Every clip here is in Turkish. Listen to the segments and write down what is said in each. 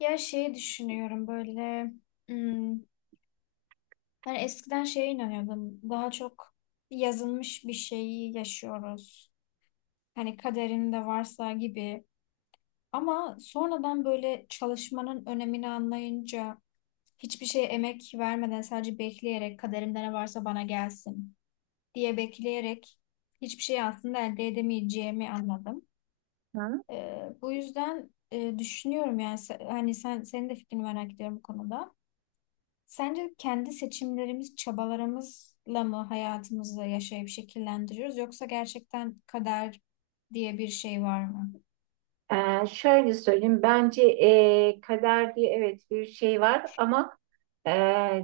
Ya şeyi düşünüyorum böyle, hmm, hani eskiden şeye inanıyordum daha çok, yazılmış bir şeyi yaşıyoruz. Hani kaderinde varsa gibi, ama sonradan böyle çalışmanın önemini anlayınca hiçbir şeye emek vermeden sadece bekleyerek kaderimde ne varsa bana gelsin diye bekleyerek hiçbir şey aslında elde edemeyeceğimi anladım. Hı? Bu yüzden düşünüyorum yani hani senin de fikrini merak ediyorum bu konuda. Sence kendi seçimlerimiz, çabalarımızla mı hayatımızı yaşayıp şekillendiriyoruz yoksa gerçekten kader diye bir şey var mı? Şöyle söyleyeyim, bence kader diye evet bir şey var ama e,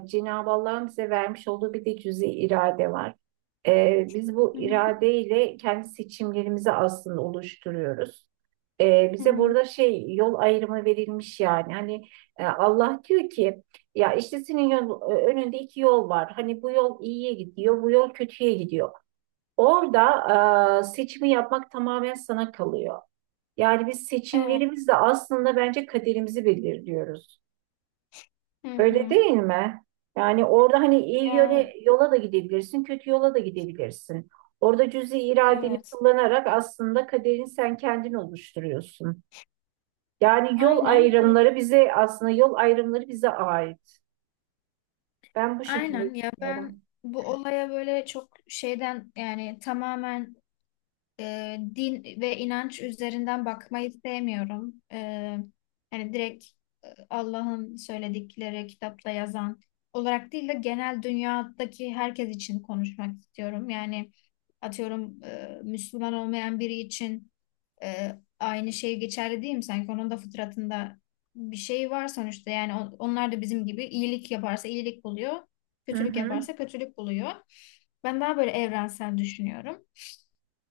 Cenab-ı Allah'ın bize vermiş olduğu bir de cüzi irade var. Biz bu Hı hı. iradeyle kendi seçimlerimizi aslında oluşturuyoruz. Hı Bize hı. burada şey yol ayrımı verilmiş yani. Hani Allah diyor ki ya işte senin yol, önünde iki yol var. Hani bu yol iyiye gidiyor, bu yol kötüye gidiyor. Orada seçimi yapmak tamamen sana kalıyor. Yani biz Evet. seçimlerimizle aslında bence kaderimizi belirliyoruz. Hı Öyle hı. değil mi? Yani orada hani iyi Ya, yöne, yola da gidebilirsin, kötü yola da gidebilirsin. Orada cüzi iradeni evet. kullanarak aslında kaderini sen kendin oluşturuyorsun. Yani Aynen. Yol ayrımları bize ait. Ben bu şekilde Aynen ya, ben düşünüyorum. bu olaya böyle çok şeyden, yani tamamen din ve inanç üzerinden bakmayı sevmiyorum. Yani direkt Allah'ın söyledikleri kitapta yazan olarak değil de genel dünyadaki herkes için konuşmak istiyorum. Yani atıyorum Müslüman olmayan biri için e, aynı şey geçerli değil mi? Sanki onun da fıtratında bir şey var sonuçta. Yani onlar da bizim gibi iyilik yaparsa iyilik buluyor, Hı kötülük hı. yaparsa kötülük buluyor. Ben daha böyle evrensel düşünüyorum.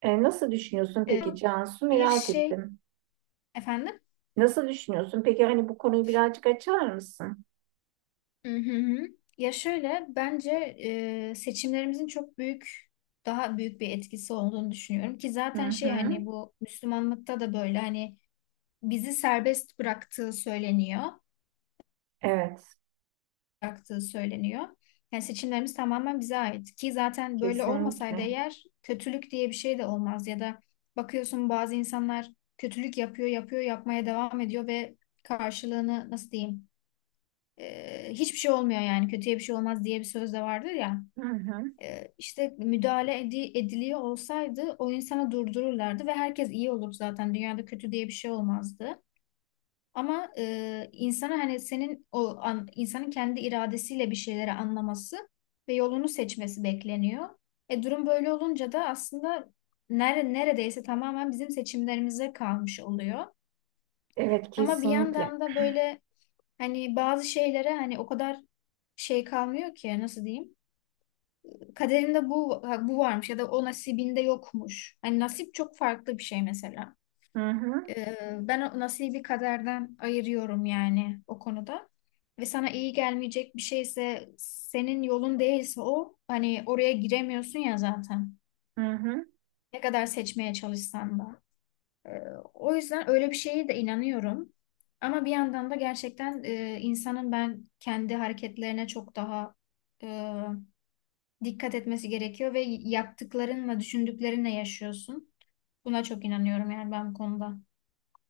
Nasıl düşünüyorsun E, peki Cansu? Bir Merak şey ettim. efendim. Nasıl düşünüyorsun? Peki hani bu konuyu birazcık açar mısın? Hı hı hı. Ya şöyle bence seçimlerimizin çok büyük, daha büyük bir etkisi olduğunu düşünüyorum ki Hı zaten şey hı. hani bu Müslümanlıkta da böyle, hani bizi serbest bıraktığı söyleniyor, Evet. bıraktığı söyleniyor. Yani seçimlerimiz tamamen bize ait ki zaten böyle olmasaydı Kesinlikle. eğer kötülük diye bir şey de olmaz, ya da bakıyorsun bazı insanlar kötülük yapıyor, yapıyor, yapmaya devam ediyor ve karşılığını nasıl diyeyim? Hiçbir şey olmuyor, yani kötüye bir şey olmaz diye bir söz de vardır ya. Hı hı. İşte müdahale ediliyor olsaydı o insana durdururlardı ve herkes iyi olur, zaten dünyada kötü diye bir şey olmazdı. Ama insana hani senin o an, insanın kendi iradesiyle bir şeyleri anlaması ve yolunu seçmesi bekleniyor. Durum böyle olunca da aslında neredeyse tamamen bizim seçimlerimize kalmış oluyor. Evet, Ama bir kesinlikle. yandan da böyle, hani bazı şeylere hani o kadar şey kalmıyor ki nasıl diyeyim? Kaderinde bu varmış ya da o nasibinde yokmuş. Hani nasip çok farklı bir şey mesela. Hı hı. Ben o nasibi kaderden ayırıyorum yani o konuda. Ve sana iyi gelmeyecek bir şeyse, senin yolun değilse o hani oraya giremiyorsun ya zaten. Hı hı. Ne kadar seçmeye çalışsan da. Ee, O yüzden öyle bir şeye de inanıyorum. Ama bir yandan da gerçekten insanın ben kendi hareketlerine çok daha e, dikkat etmesi gerekiyor ve yaptıklarınla, düşündüklerinle yaşıyorsun. Buna çok inanıyorum yani ben bu konuda.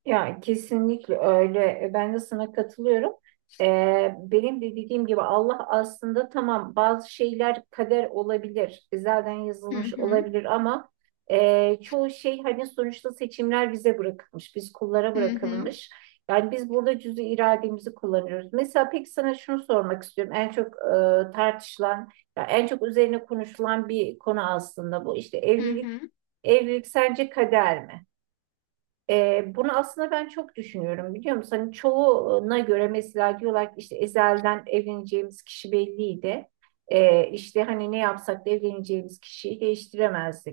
Ya kesinlikle öyle. Ben de sana katılıyorum. Benim de dediğim gibi Allah aslında tamam bazı şeyler kader olabilir. Zaten Hı yazılmış hı, olabilir ama çoğu şey hani sonuçta seçimler bize bırakılmış. Biz kullara hı hı, bırakılmış. Yani biz burada cüz'i irademizi kullanıyoruz. Mesela peki sana şunu sormak istiyorum. En çok tartışılan, ya en çok üzerine konuşulan bir konu aslında bu. İşte hı evlilik, hı, evlilik sence kader mi? Bunu aslında ben çok düşünüyorum biliyor musun? Hani çoğuna göre mesela diyorlar ki işte ezelden evleneceğimiz kişi belliydi. İşte hani ne yapsak da evleneceğimiz kişiyi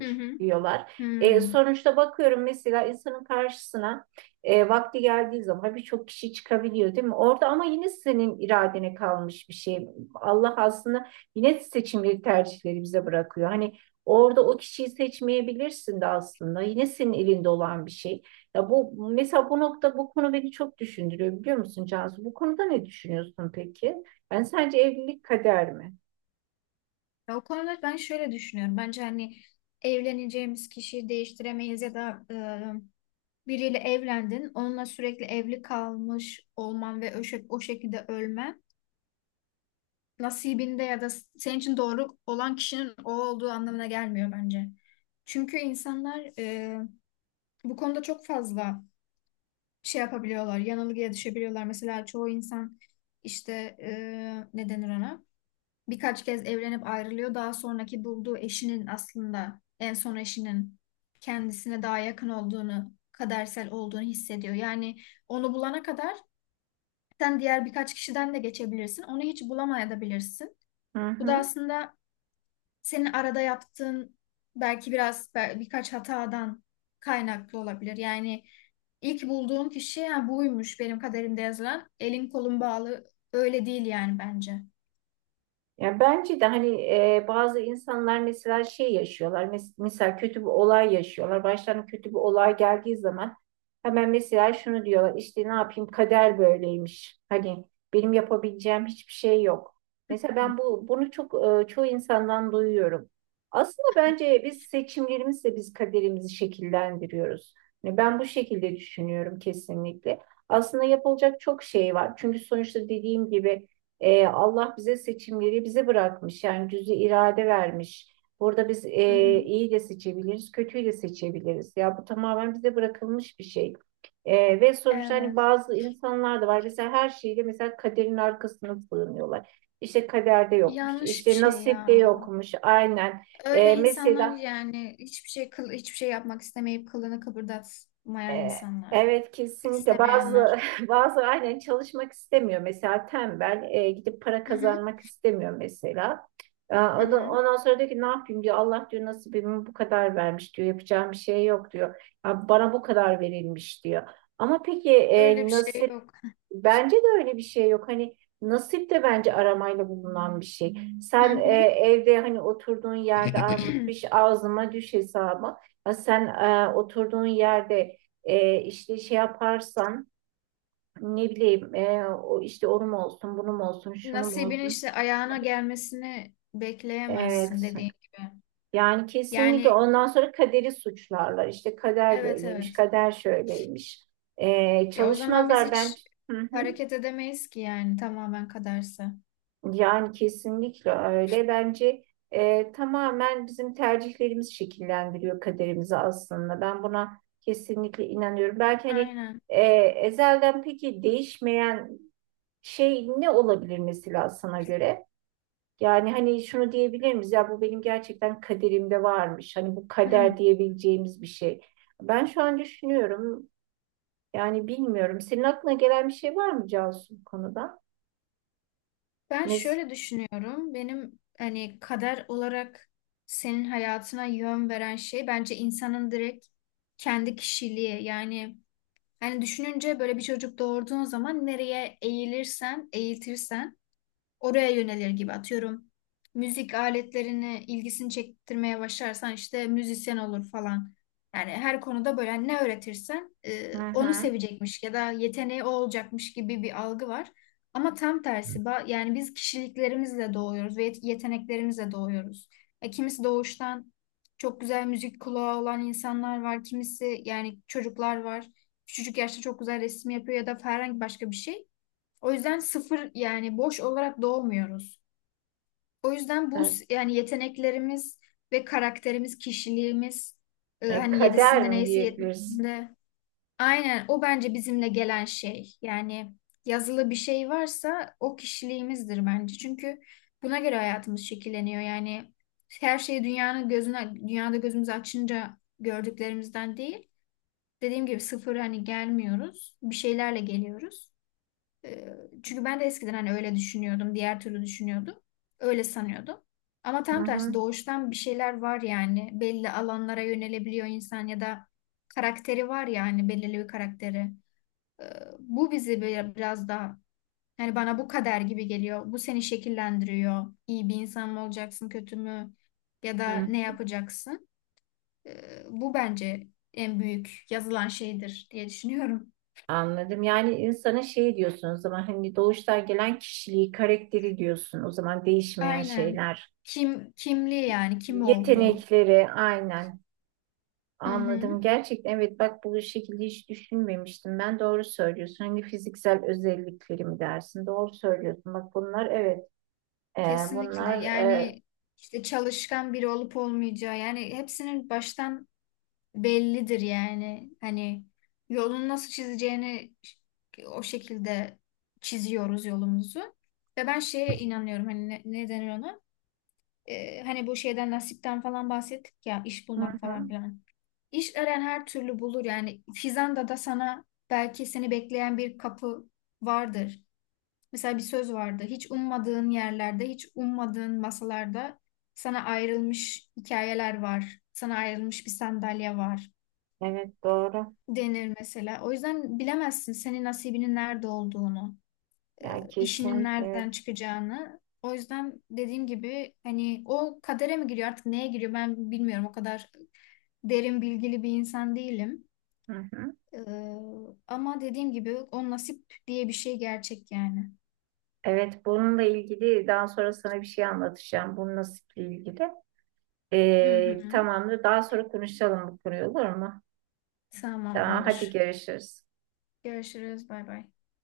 hı hı. diyorlar. Hmm. Sonuçta bakıyorum mesela insanın karşısına vakti geldiği zaman birçok kişi çıkabiliyor değil mi? Orada ama yine senin iradene kalmış bir şey. Allah aslında yine seçimleri tercihleri bize bırakıyor. Hani orada o kişiyi seçmeyebilirsin de aslında. Yine senin elinde olan bir şey. Ya bu mesela bu nokta bu konu beni çok düşündürüyor biliyor musun Cansu? Bu konuda ne düşünüyorsun peki? Ben sence evlilik kader mi? Ya, o konuda ben şöyle düşünüyorum. Bence hani evleneceğimiz kişiyi değiştiremeyiz ya da biriyle evlendin, onunla sürekli evli kalmış olman ve o şekilde ölmen nasibinde ya da senin için doğru olan kişinin o olduğu anlamına gelmiyor bence. Çünkü insanlar bu konuda çok fazla şey yapabiliyorlar, yanılgıya düşebiliyorlar. Mesela çoğu insan işte ne denir ona? Birkaç kez evlenip ayrılıyor. Daha sonraki bulduğu eşinin, aslında en son eşinin kendisine daha yakın olduğunu, kadersel olduğunu hissediyor. Yani onu bulana kadar sen diğer birkaç kişiden de geçebilirsin. Onu hiç bulamayabilirsin. Hı Bu da hı. aslında senin arada yaptığın belki biraz birkaç hatadan kaynaklı olabilir. Yani ilk bulduğun kişi ha, buymuş benim kaderimde yazılan. Elin kolun bağlı öyle değil yani bence. Ya bence de hani bazı insanlar mesela şey yaşıyorlar. Mesela kötü bir olay yaşıyorlar. Başlarına kötü bir olay geldiği zaman hemen mesela şunu diyorlar. İşte ne yapayım kader böyleymiş. Hani benim yapabileceğim hiçbir şey yok. Mesela ben bunu çok çoğu insandan duyuyorum. Aslında bence biz seçimlerimizle kaderimizi şekillendiriyoruz. Yani ben bu şekilde düşünüyorum kesinlikle. Aslında yapılacak çok şey var. Çünkü sonuçta dediğim gibi Allah bize seçimleri bırakmış. Yani cüzi irade vermiş. Burada biz Hı hı. İyi de seçebiliriz, kötüyü de seçebiliriz. Ya bu tamamen bize bırakılmış bir şey. Ve sonuçta hani Evet. bazı insanlar da var. Mesela her şeyde mesela kaderin arkasına sığınıyorlar. İşte kaderde yokmuş, Yanlış bir işte şey nasipte ya. yokmuş. Aynen. Öyle E, insanlar, mesela yani hiçbir şey hiçbir şey yapmak istemeyip kılını kıpırdatmayan E, insanlar. Evet kesinlikle bazı İstemeyenler. bazı aynen çalışmak istemiyor mesela tembel gidip para Hı hı. kazanmak istemiyor mesela. Hı hı. Ondan sonra diyor ki ne yapayım diyor Allah diyor nasibimi bu kadar vermiş diyor yapacağım bir şey yok diyor. Ya bana bu kadar verilmiş diyor. Ama peki Öyle bir şey yok. bence de öyle bir şey yok. Hani nasip de bence aramayla bulunan bir şey. Hı Sen hı. evde hani oturduğun yerde armut piş ağzıma düş hesabı. Ya sen oturduğun yerde işte şey yaparsan ne bileyim o işte onun olsun, bunun olsun, şunun Nasibinin olsun. işte ayağına gelmesini bekleyemezsin, Evet. dediğin gibi. Yani kesinlikle Yani, ondan sonra kaderi suçlarlar. İşte kader evet, böyleymiş, evet. kader şöyleymiş. Ya, o zaman biz Çalışmazlar ben. hiç Hı hı. hareket edemeyiz ki yani tamamen kaderse. Yani kesinlikle öyle. Bence tamamen bizim tercihlerimiz şekillendiriyor kaderimizi aslında. Ben buna kesinlikle inanıyorum. Belki hani Aynen. Ezelden peki değişmeyen şey ne olabilir mesela sana göre? Yani hani şunu diyebilir miyiz? Ya bu benim gerçekten kaderimde varmış. Hani bu Hmm. kader diyebileceğimiz bir şey. Ben şu an düşünüyorum. Yani bilmiyorum. Senin aklına gelen bir şey var mı Cansu bu konuda? Ben Mes. şöyle düşünüyorum. Benim hani kader olarak senin hayatına yön veren şey bence insanın direkt kendi kişiliği. Yani hani düşününce böyle bir çocuk doğurduğun zaman nereye eğilirsen, eğitirsen oraya yönelir gibi, atıyorum. Müzik aletlerini ilgisini çektirmeye başlarsan işte müzisyen olur falan. Yani her konuda böyle, hani ne öğretirsen Hı onu hı. sevecekmiş ya da yeteneği o olacakmış gibi bir algı var. Ama tam tersi yani biz kişiliklerimizle doğuyoruz ve yeteneklerimizle doğuyoruz. Kimisi doğuştan çok güzel müzik kulağı olan insanlar var. Kimisi yani çocuklar var. Küçücük yaşta çok güzel resim yapıyor ya da herhangi başka bir şey. O yüzden sıfır, yani boş olarak doğmuyoruz. O yüzden bu Evet. Yani yeteneklerimiz ve karakterimiz, kişiliğimiz hani Kader yedisinde mi neyse diyebiliriz? yedisinde, aynen o bence bizimle gelen şey. Yani yazılı bir şey varsa o kişiliğimizdir bence. Çünkü buna göre hayatımız şekilleniyor. Yani her şeyi dünyanın gözüne, dünyada gözümüzü açınca gördüklerimizden değil. Dediğim gibi sıfır hani gelmiyoruz. Bir şeylerle geliyoruz. Ee, Çünkü ben de eskiden hani öyle düşünüyordum, diğer türlü düşünüyordum. Öyle sanıyordum. Ama Hı tam tersi hı. doğuştan bir şeyler var yani. Belli alanlara yönelebiliyor insan ya da karakteri var yani, belirli bir karakteri. Ee, Bu bizi biraz daha, yani bana bu kader gibi geliyor. Bu seni şekillendiriyor. İyi bir insan mı olacaksın, kötü mü, ya da Hı, ne yapacaksın? Bu bence en büyük yazılan şeydir diye düşünüyorum. anladım. Yani insana şey diyorsun o zaman hani doğuştan gelen kişiliği, karakteri diyorsun. O zaman değişmeyen Aynen. şeyler. Kim kimliği yani kim oldu? Yetenekleri aynen. Hı hı. Anladım. Gerçekten evet bak bu şekilde hiç düşünmemiştim. Ben doğru söylüyorsun. Hani fiziksel özellikleri dersin? Doğru söylüyorsun. Bak bunlar evet. E, Kesinlikle. bunlar e, Yani işte çalışkan biri olup olmayacağı, yani hepsinin baştan bellidir yani. Hani yolunu nasıl çizeceğini o şekilde çiziyoruz yolumuzu. Ve ben şeye inanıyorum hani ne denir ona? Hani bu şeyden nasipten falan bahsettik ya, iş hı bulmak falan hı. filan. İş arayan her türlü bulur yani. Fizan'da da sana belki seni bekleyen bir kapı vardır. Mesela bir söz vardı. Hiç ummadığın yerlerde, hiç ummadığın masalarda sana ayrılmış hikayeler var. Sana ayrılmış bir sandalye var, Evet doğru. denir mesela. O yüzden bilemezsin senin nasibinin nerede olduğunu, Ya işinin kesin evet. nereden çıkacağını. O yüzden dediğim gibi hani o kadere mi giriyor artık neye giriyor ben bilmiyorum. O kadar derin bilgili bir insan değilim. Hı hı. E, Ama dediğim gibi o nasip diye bir şey gerçek yani. Evet, bununla ilgili daha sonra sana bir şey anlatacağım. Bunun nasiple ilgili. Hı hı. Tamamdır. Daha sonra konuşalım bu konuyu olur mu? Tamam, Tamam, hadi olur. görüşürüz. Görüşürüz. Bay bay.